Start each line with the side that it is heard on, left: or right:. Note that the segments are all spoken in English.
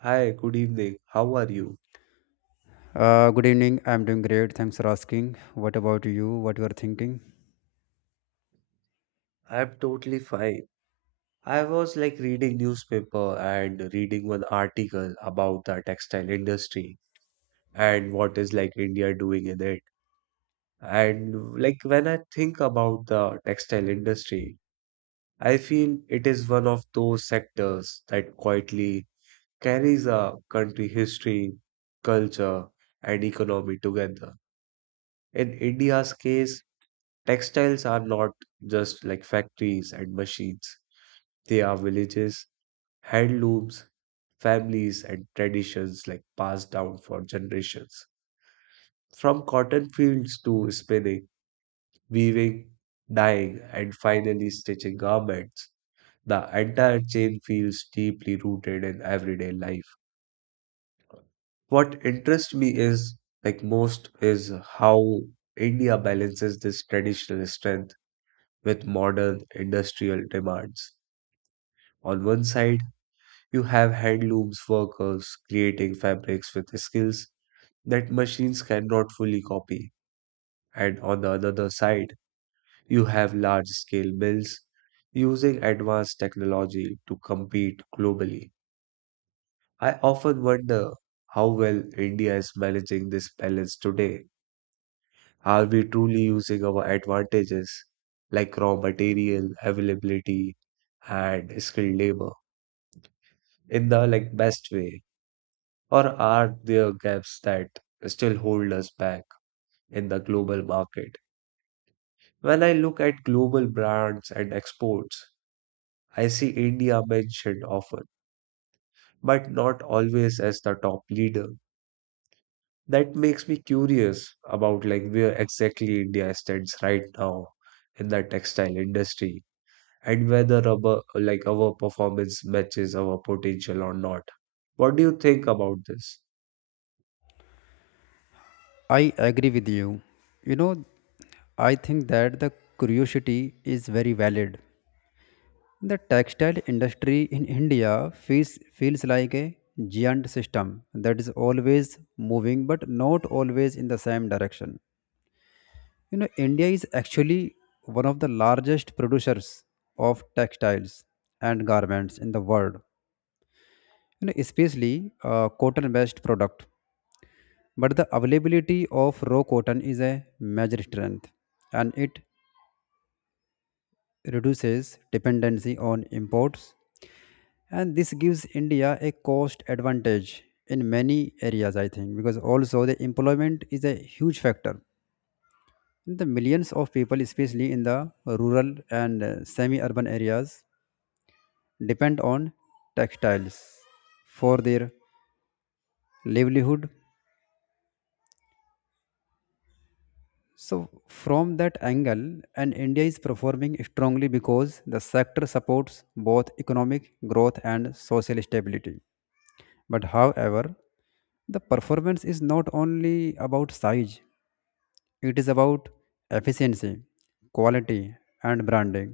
right: Hi, good evening. How are you?
left: Good evening. I'm doing great. Thanks for asking. What about you? What you are thinking?
right: I'm totally fine. I was reading newspaper and reading one article about the textile industry and what is India doing in it. And like When I think about the textile industry, I feel it is one of those sectors that quietly carries a country history, culture, and economy together. In India's case, textiles are not just factories and machines. They are villages, handlooms, families, and traditions passed down for generations. From cotton fields to spinning, weaving, dyeing, and finally stitching garments, the entire chain feels deeply rooted in everyday life. What interests me is, like most, is how India balances this traditional strength with modern industrial demands. On one side, you have handlooms workers creating fabrics with skills that machines cannot fully copy. And on the other side, you have large scale mills using advanced technology to compete globally. I often wonder how well India is managing this balance today. Are we truly using our advantages like raw material availability and skilled labor in the best way? Or are there gaps that still hold us back in the global market? When I look at global brands and exports, I see India mentioned often, but not always as the top leader. That makes me curious about where exactly India stands right now in the textile industry and whether rubber, our performance matches our potential or not. What do you think about this?
left: I agree with you. You know, I think that the curiosity is very valid. The textile industry in India feels like a giant system that is always moving, but not always in the same direction. You know, India is actually one of the largest producers of textiles and garments in the world. You know, especially cotton-based product. But the availability of raw cotton is a major strength and it reduces dependency on imports. And this gives India a cost advantage in many areas, I think, because also the employment is a huge factor. The millions of people, especially in the rural and semi urban areas, depend on textiles for their livelihood. So, from that angle, and India is performing strongly because the sector supports both economic growth and social stability. But, however, the performance is not only about size, it is about efficiency, quality, and branding.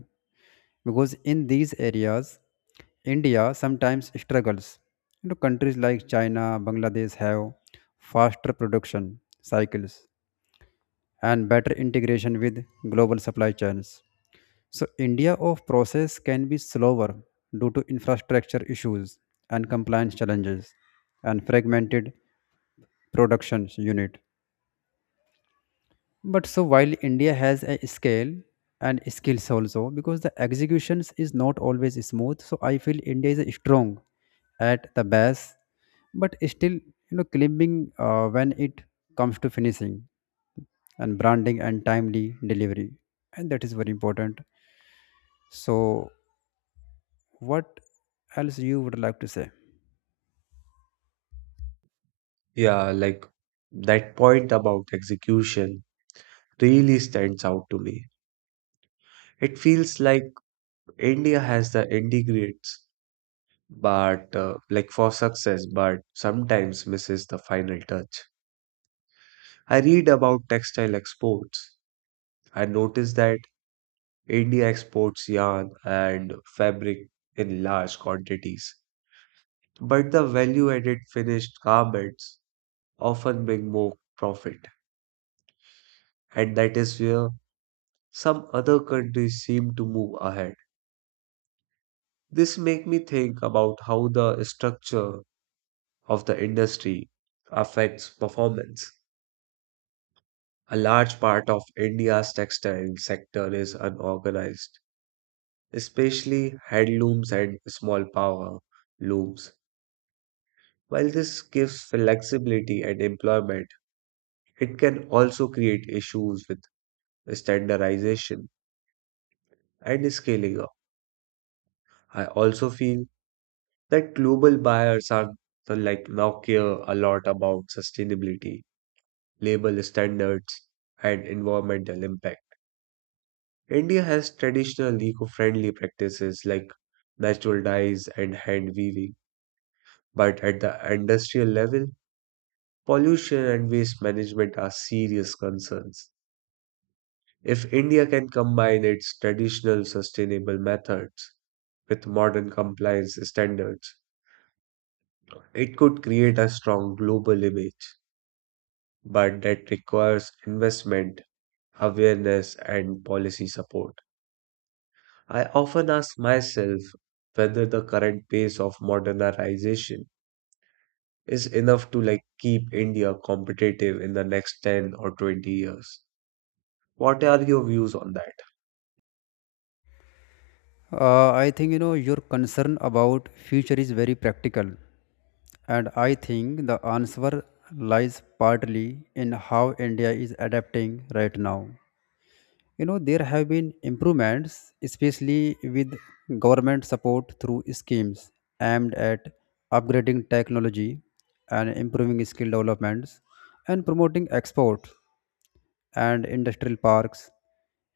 left: Because in these areas, India sometimes struggles. You know, countries like China, Bangladesh have faster production cycles and better integration with global supply chains. So India of process can be slower due to infrastructure issues and compliance challenges and fragmented production unit. But so while India has a scale and skills also, because the executions is not always smooth, so I feel India is strong at the base, but still you know climbing when it comes to finishing and branding and timely delivery, and that is very important. So what else you would like to say?
right: Yeah, that point about execution really stands out to me. It feels like India has the ingredients, but for success, but sometimes misses the final touch. I read about textile exports. I notice that India exports yarn and fabric in large quantities, but the value-added finished garments often bring more profit, and that is where some other countries seem to move ahead. This make me think about how the structure of the industry affects performance. A large part of India's textile sector is unorganized, especially handlooms and small power looms. While this gives flexibility and employment, it can also create issues with standardization and scaling up. I also feel that global buyers are the, like now care a lot about sustainability, label standards, and environmental impact. India has traditional eco-friendly practices like natural dyes and hand weaving, but at the industrial level, pollution and waste management are serious concerns. If India can combine its traditional sustainable methods with modern compliance standards, it could create a strong global image, but that requires investment, awareness, and policy support. I often ask myself whether the current pace of modernization is enough to keep India competitive in the next 10 or 20 years. What are your views on that?
left: I think you know your concern about future is very practical. And I think the answer lies partly in how India is adapting right now. You know, there have been improvements, especially with government support through schemes aimed at upgrading technology and improving skill developments and promoting exports and industrial parks,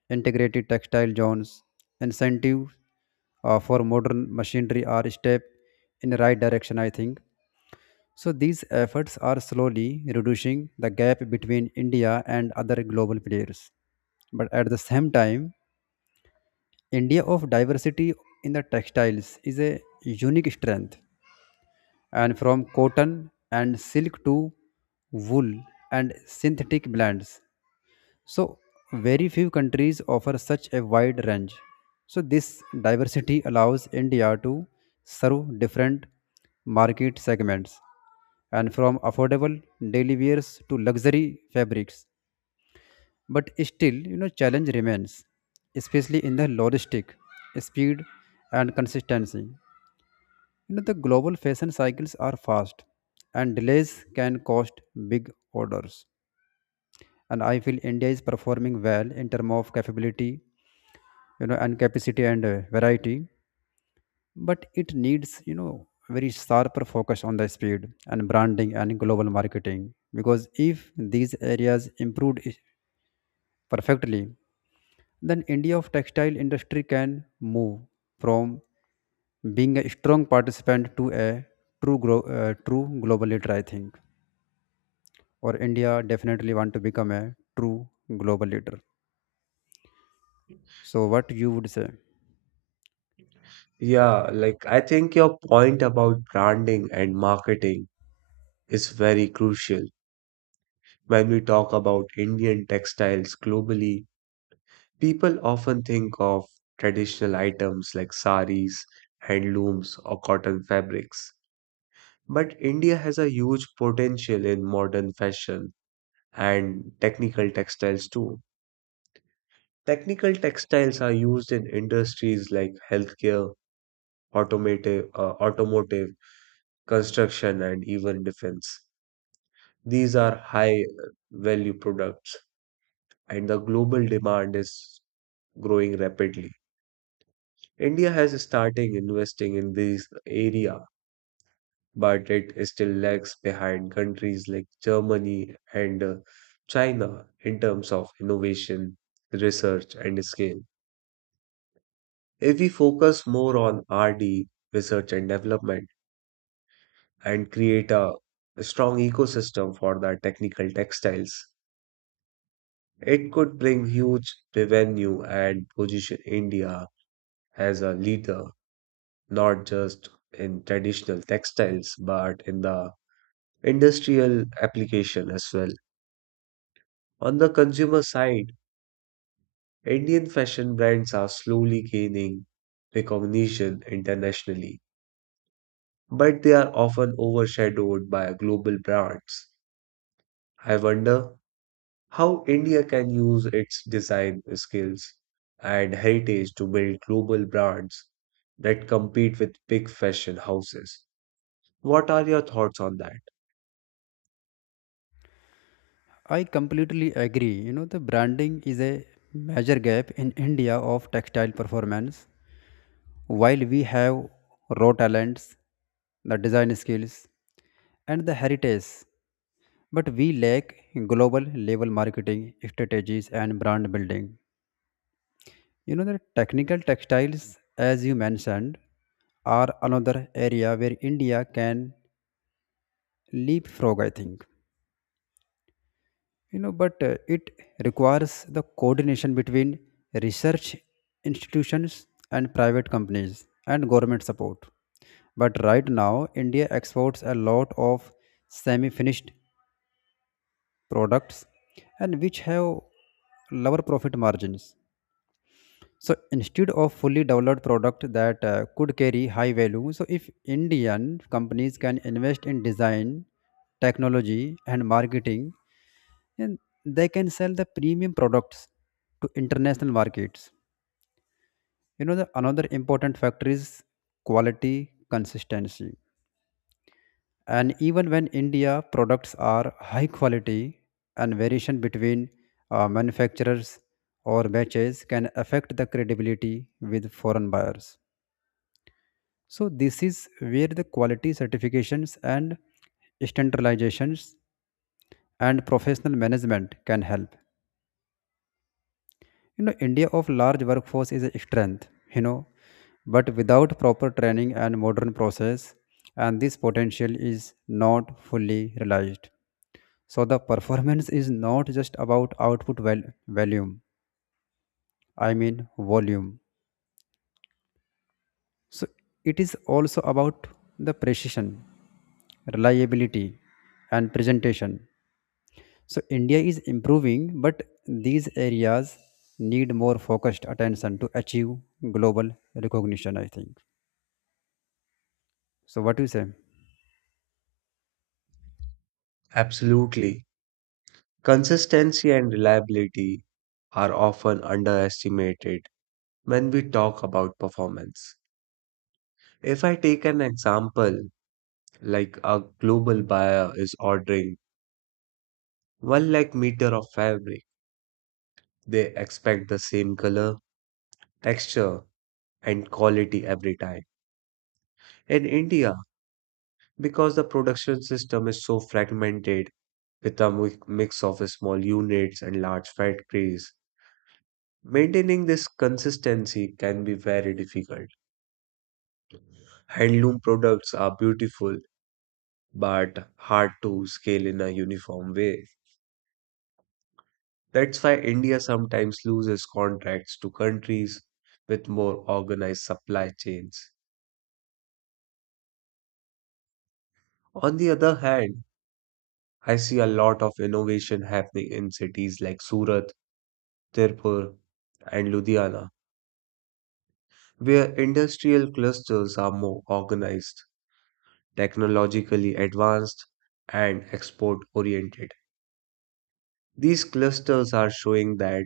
left: integrated textile zones, incentives for modern machinery are a step in the right direction, I think. So these efforts are slowly reducing the gap between India and other global players. But at the same time, India of diversity in the textiles is a unique strength. And from cotton and silk to wool and synthetic blends, so, very few countries offer such a wide range. So, this diversity allows India to serve different market segments and from affordable daily wears to luxury fabrics. But still, you know, challenge remains, especially in the logistic, speed, and consistency. You know, the global fashion cycles are fast, and delays can cost big orders. And I feel India is performing well in terms of capability you know and capacity and variety, but it needs you know very sharper focus on the speed and branding and global marketing, because if these areas improved perfectly, then india of textile industry can move from being a strong participant to a true global leader, I think. Or india definitely want to become a true global leader. So what you would say?
right: Yeah, I think your point about branding and marketing is very crucial. When we talk about Indian textiles globally, people often think of traditional items like saris, handlooms, or cotton fabrics. But India has a huge potential in modern fashion and technical textiles too. Technical textiles are used in industries like healthcare, automotive, construction, and even defense. These are high value products, and the global demand is growing rapidly. India has started investing in these area, but it still lags behind countries like Germany and China in terms of innovation, research, and scale. If we focus more on RD, research and development, and create a strong ecosystem for the technical textiles, it could bring huge revenue and position India as a leader, not just in traditional textiles, but in the industrial application as well. On the consumer side, Indian fashion brands are slowly gaining recognition internationally, but they are often overshadowed by global brands. I wonder how India can use its design skills and heritage to build global brands that compete with big fashion houses. What are your thoughts on that?
left: I completely agree. You know, the branding is a major gap in India of textile performance. While we have raw talents, the design skills, and the heritage, but we lack global level marketing strategies and brand building. You know, the technical textiles, as you mentioned, are another area where India can leapfrog, I think. You know but it requires the coordination between research institutions and private companies and government support. But right now india exports a lot of semi finished products, and which have lower profit margins, so instead of fully developed product that could carry high value. So if indian companies can invest in design technology and marketing, and they can sell the premium products to international markets. You know, the another important factor is quality consistency. And even when India products are high quality, and variation between manufacturers or batches can affect the credibility with foreign buyers. So this is where the quality certifications and standardizations and professional management can help. You know india of large workforce is a strength, you know, but without proper training and modern process, and this potential is not fully realized. So the performance is not just about volume, I mean, volume. So it is also about the precision, reliability, and presentation. So india is improving, but these areas need more focused attention to achieve global recognition, I think. So what you say?
right: Absolutely. Consistency and reliability are often underestimated when we talk about performance. If I take an example, a global buyer is ordering 1 lakh meter of fabric, they expect the same color, texture, and quality every time. In India, because the production system is so fragmented with a mix of small units and large factories, maintaining this consistency can be very difficult. Handloom products are beautiful but hard to scale in a uniform way. That's why India sometimes loses contracts to countries with more organized supply chains. On the other hand, I see a lot of innovation happening in cities like Surat, Tirpur, and Ludhiana, where industrial clusters are more organized, technologically advanced, and export oriented. These clusters are showing that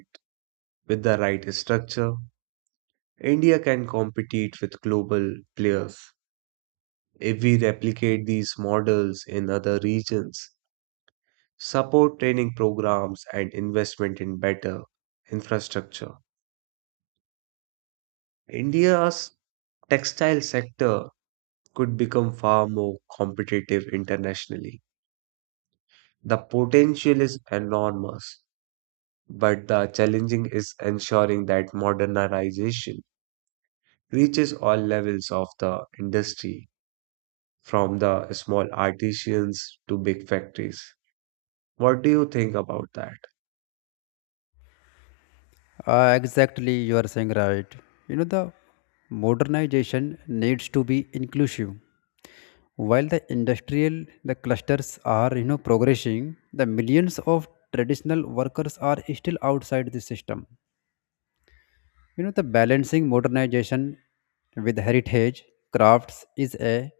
right: with the right structure, India can compete with global players. If we replicate these models in other regions, support training programs and investment in better infrastructure, India's textile sector could become far more competitive internationally. The potential is enormous, but the challenging is ensuring that modernization reaches all levels of the industry, from the small artisans to big factories. What do you think about that?
left: Exactly, you are saying right. You know the modernization needs to be inclusive. While the industrial the clusters are you know progressing, the millions of traditional workers are still outside the system. You know the balancing modernization with heritage crafts is a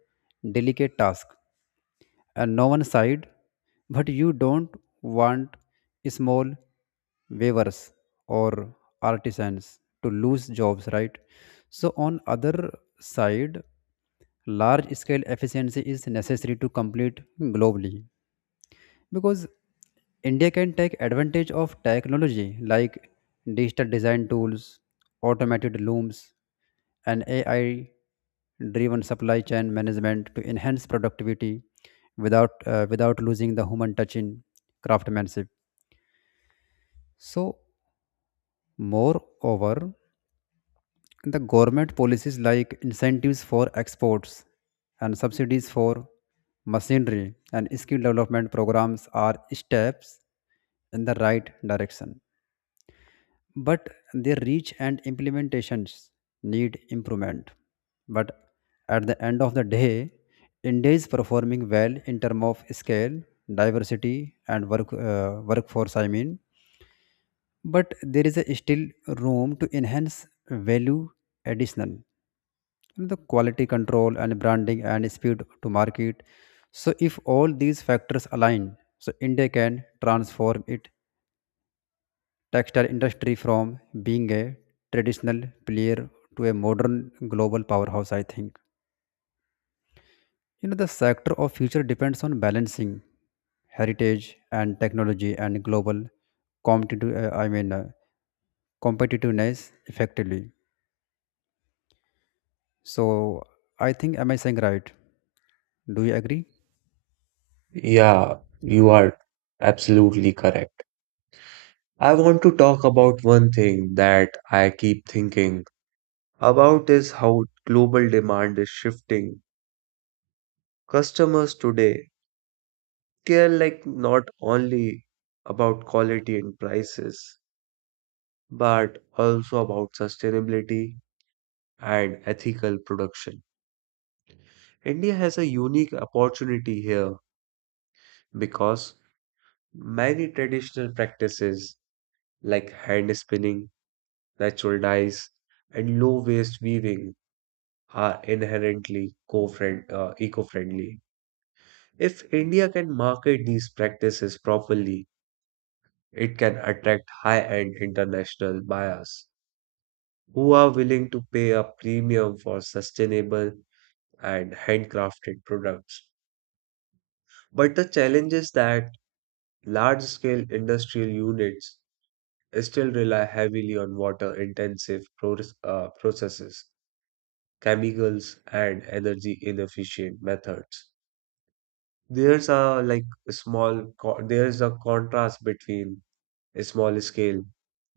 left: delicate task. And no one side, but you don't want small weavers or artisans to lose jobs, right? So on other side, large scale efficiency is necessary to complete globally, because India can take advantage of technology like digital design tools, automated looms, and AI driven supply chain management to enhance productivity without losing the human touch in craftsmanship. So, moreover, the government policies like incentives for exports and subsidies for machinery and skill development programs are steps in the right direction, but their reach and implementations need improvement. But at the end of the day, India is performing well in terms of scale, diversity, and workforce. I mean, but there is a still room to enhance value additional, the quality control and branding and speed to market. So, if all these factors align, so India can transform it textile industry from being a traditional player to a modern global powerhouse, I think. You know the sector of future depends on balancing heritage and technology and global competitive uh, i mean uh, competitiveness effectively. So I think am I saying right? Do you agree?
right: Yeah, you are absolutely correct. I want to talk about one thing that I keep thinking about is how global demand is shifting. Customers today care not only about quality and prices, but also about sustainability and ethical production. India has a unique opportunity here because many traditional practices like hand spinning natural dyes, and low-waste weaving are inherently eco-friendly. If India can market these practices properly, it can attract high-end international buyers who are willing to pay a premium for sustainable and handcrafted products. But the challenge is that large-scale industrial units still rely heavily on processes, chemicals and energy inefficient methods. There's a there's a contrast between small scale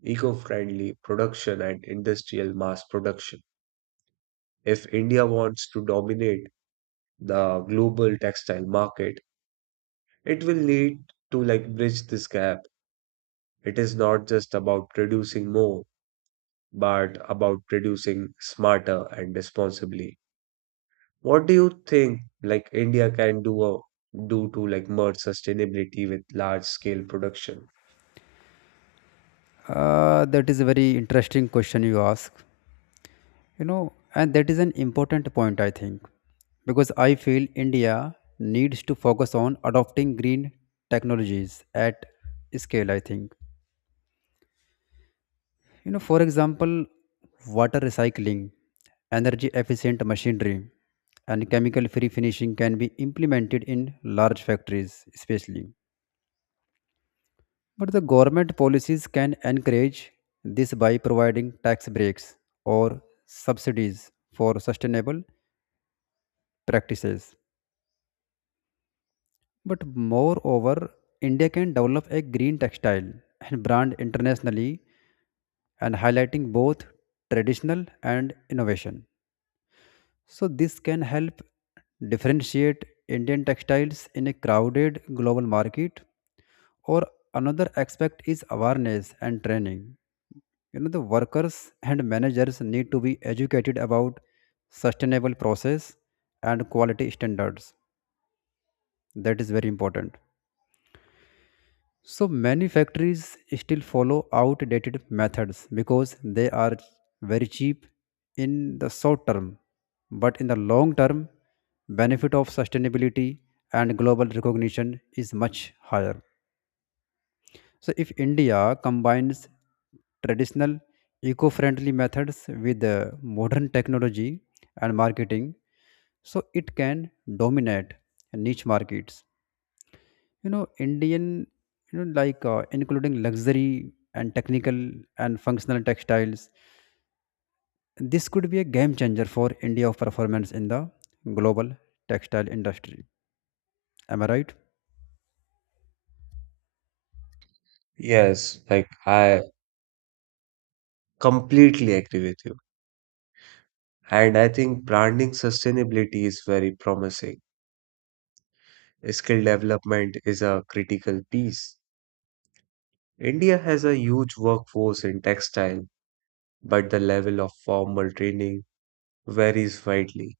right: eco-friendly production and industrial mass production. If India wants to dominate the global textile market, it will need to bridge this gap. It is not just about producing more, but about producing smarter and responsibly. What do you think India can do to merge sustainability with large scale production?
left: That is a very interesting question you ask. You know, and that is an important point, I think, because I feel india needs to focus on adopting green technologies at scale, I think. You know, for example, water recycling, energy efficient machinery, and chemical free finishing can be implemented in large factories especially. But the government policies can encourage this by providing tax breaks or subsidies for sustainable practices. But moreover, India can develop a green textile and brand internationally, and highlighting both traditional and innovation. So this can help differentiate Indian textiles in a crowded global market. Or another aspect is awareness and training. You know the workers and managers need to be educated about sustainable process and quality standards. That is very important. So many factories still follow outdated methods because they are very cheap in the short term, but in the long term, benefit of sustainability and global recognition is much higher. So if India combines traditional eco-friendly methods with modern technology and marketing, so it can dominate niche markets. You know indian, you know, including luxury and technical and functional textiles, this could be a game changer for india of performance in the global textile industry. Am I right?
right: Yes, I completely agree with you. And I think branding sustainability is very promising. Skill development is a critical piece. India has a huge workforce in textile, but the level of formal training varies widely.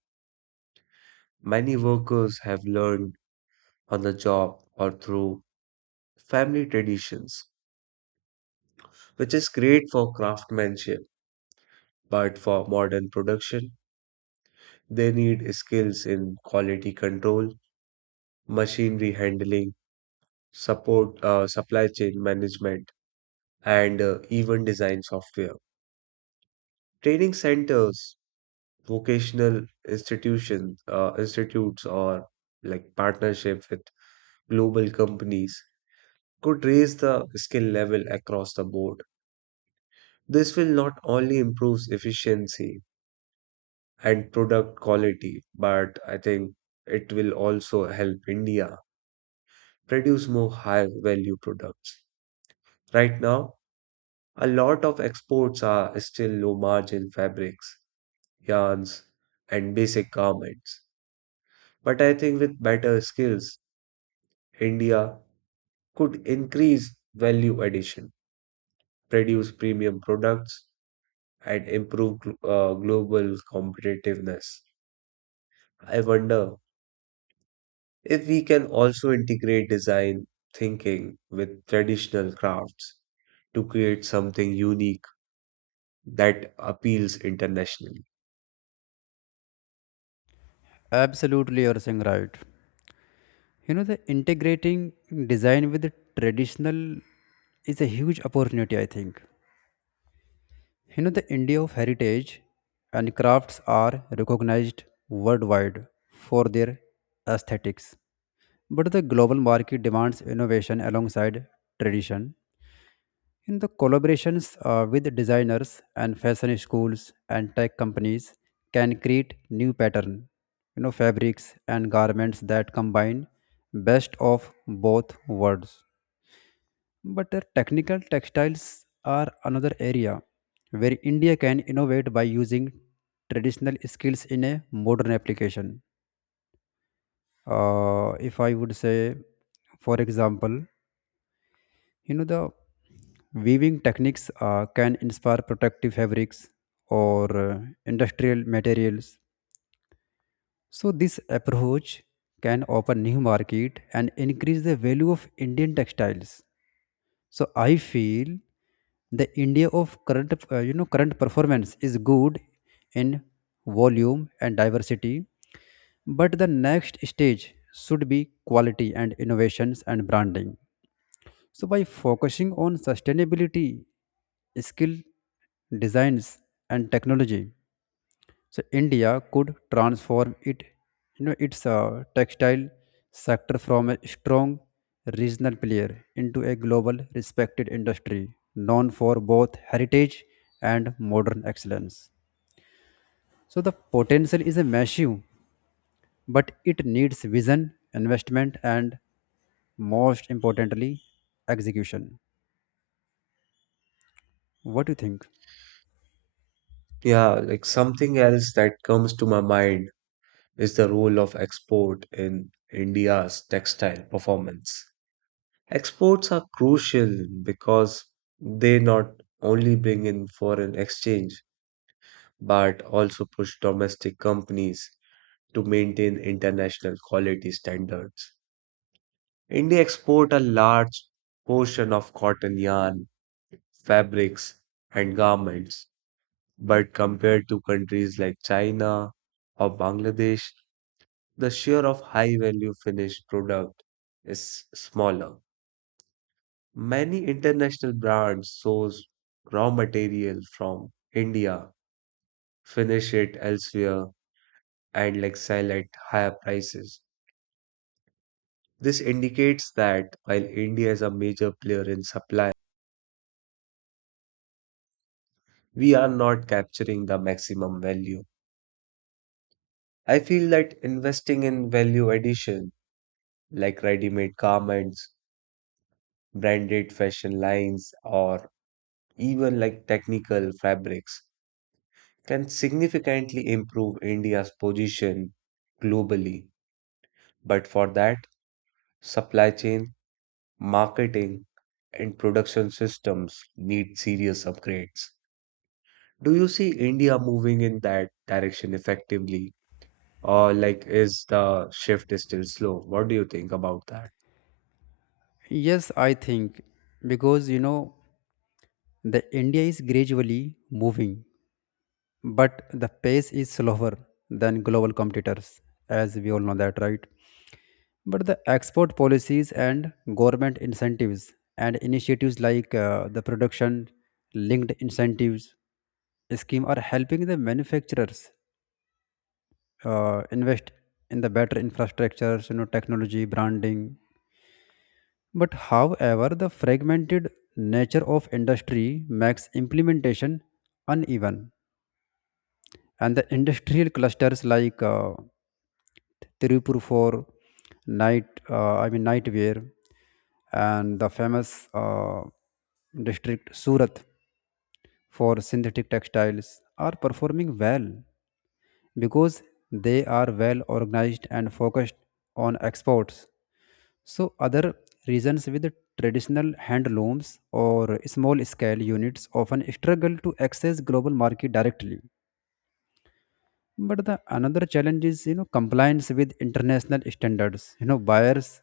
right: Many workers have learned on the job or through family traditions, which is great for craftsmanship, but for modern production, they need skills in quality control, machinery handling, supply chain management, and even design software. Training centers, vocational institutes, or partnerships with global companies could raise the skill level across the board. This will not only improve efficiency and product quality, but I think it will also help India produce more high value products. Right now, a lot of exports are still low margin fabrics, yarns, and basic garments. But I think with better skills, India could increase value addition, produce premium products, and improve global competitiveness. I wonder if we can also integrate design thinking with traditional crafts to create something unique that appeals internationally.
left: Absolutely you're saying right. You know the integrating design with the traditional is a huge opportunity, I think. You know the india of heritage and crafts are recognized worldwide for their aesthetics. But the global market demands innovation alongside tradition. In the collaborations with designers and fashion schools and tech companies can create new pattern, you know, fabrics and garments that combine best of both worlds. But the technical textiles are another area where India can innovate by using traditional skills in a modern application. If I would say, for example, you know, the weaving techniques can inspire protective fabrics or industrial materials. So, this approach can open new market and increase the value of Indian textiles. So, I feel the India of current, you know, current performance is good in volume and diversity, but the next stage should be quality and innovations and branding. So, by focusing on sustainability, skill designs, and technology, so India could transform it, you know, its textile sector from a strong regional player into a global respected industry known for both heritage and modern excellence. So the potential is a massive, but it needs vision, investment, and most importantly, execution. What do you think?
right: Yeah, something else that comes to my mind is the role of export in India's textile performance. Exports are crucial because they not only bring in foreign exchange but also push domestic companies to maintain international quality standards. India exports a large portion of cotton yarn, fabrics, and garments, but compared to countries like China or Bangladesh, the share of high value finished product is smaller. Many international brands source raw material from India, finish it elsewhere, and sell at higher prices. This indicates that while India is a major player in supply, we are not capturing the maximum value. I feel that investing in value addition, like ready made garments, branded fashion lines, or even technical fabrics, can significantly improve India's position globally. But for that, supply chain, marketing, and production systems need serious upgrades. Do you see India moving in that direction effectively, or is the shift is still slow? What do you think about that?
left: Yes, I think, because you know the India is gradually moving, but the pace is slower than global competitors, as we all know that, right? But the export policies and government incentives and initiatives like the production linked incentives scheme are helping the manufacturers invest in the better infrastructures, you know, technology, branding. But however, the fragmented nature of industry makes implementation uneven, and the industrial clusters like Tirupur for I mean nightwear, and the famous district Surat for synthetic textiles are performing well because they are well organized and focused on exports. So, other regions with traditional hand looms or small scale units often struggle to access global market directly. But the another challenge is you know compliance with international standards. You know buyers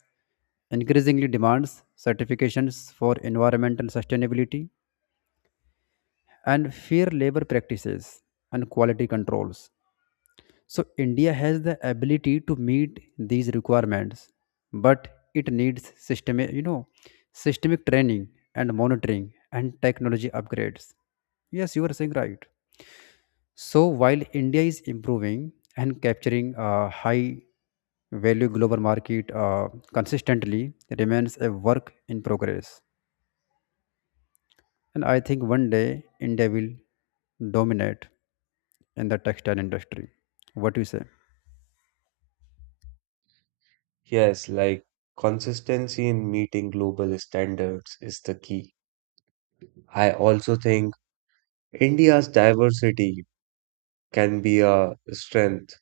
left: increasingly demands certifications for environmental sustainability and fair labor practices and quality controls. So India has the ability to meet these requirements, but it needs systemic training and monitoring and technology upgrades. Yes, you are saying right. So while India is improving and capturing a high value global market consistently, remains a work in progress. And I think one day India will dominate in the textile industry. What do you say?
right: Yes, consistency in meeting global standards is the key. I also think India's diversity can be a strength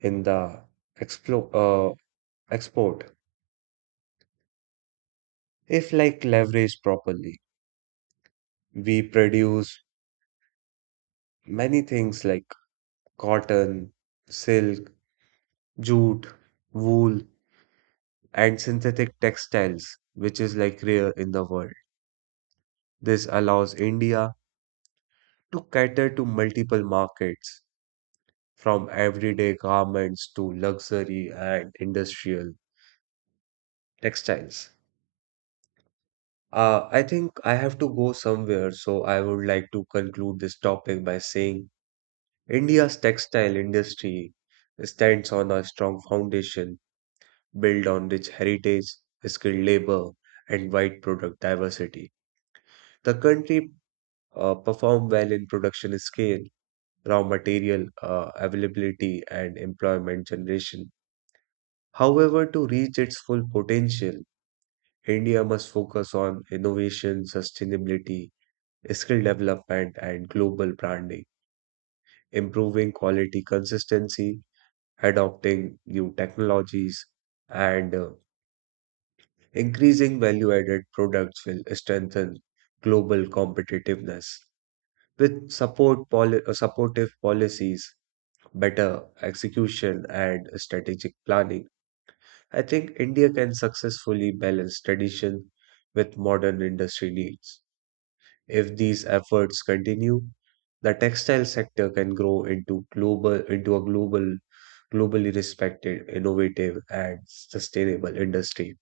right: in the explo export. If leveraged properly, we produce many things like cotton, silk, jute, wool, and synthetic textiles, which is rare in the world. This allows India to cater to multiple markets, from everyday garments to luxury and industrial textiles. I think I have to go somewhere, so I would like to conclude this topic by saying India's textile industry stands on a strong foundation built on rich heritage, skilled labor, and wide product diversity. The country performed well in production scale raw material availability, and employment generation. However, to reach its full potential, India must focus on innovation, sustainability, skill development, and global branding. Improving quality consistency, adopting new technologies, and increasing value-added products will strengthen global competitiveness. With supportive policies, better execution and strategic planning, I think India can successfully balance tradition with modern industry needs. If these efforts continue, the textile sector can grow into a globally respected, innovative and sustainable industry.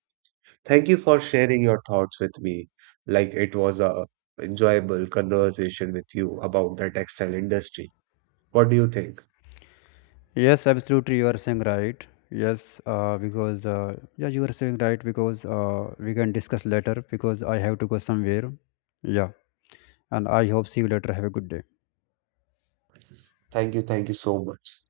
right: Thank you for sharing your thoughts with me. It was a enjoyable conversation with you about the textile industry. What do you think?
left: Yes, absolutely. You are saying right. Yes, because yeah, you are saying right, because we can discuss later because I have to go somewhere. Yeah, and I hope see you later. Have a good day.
right: Thank you so much.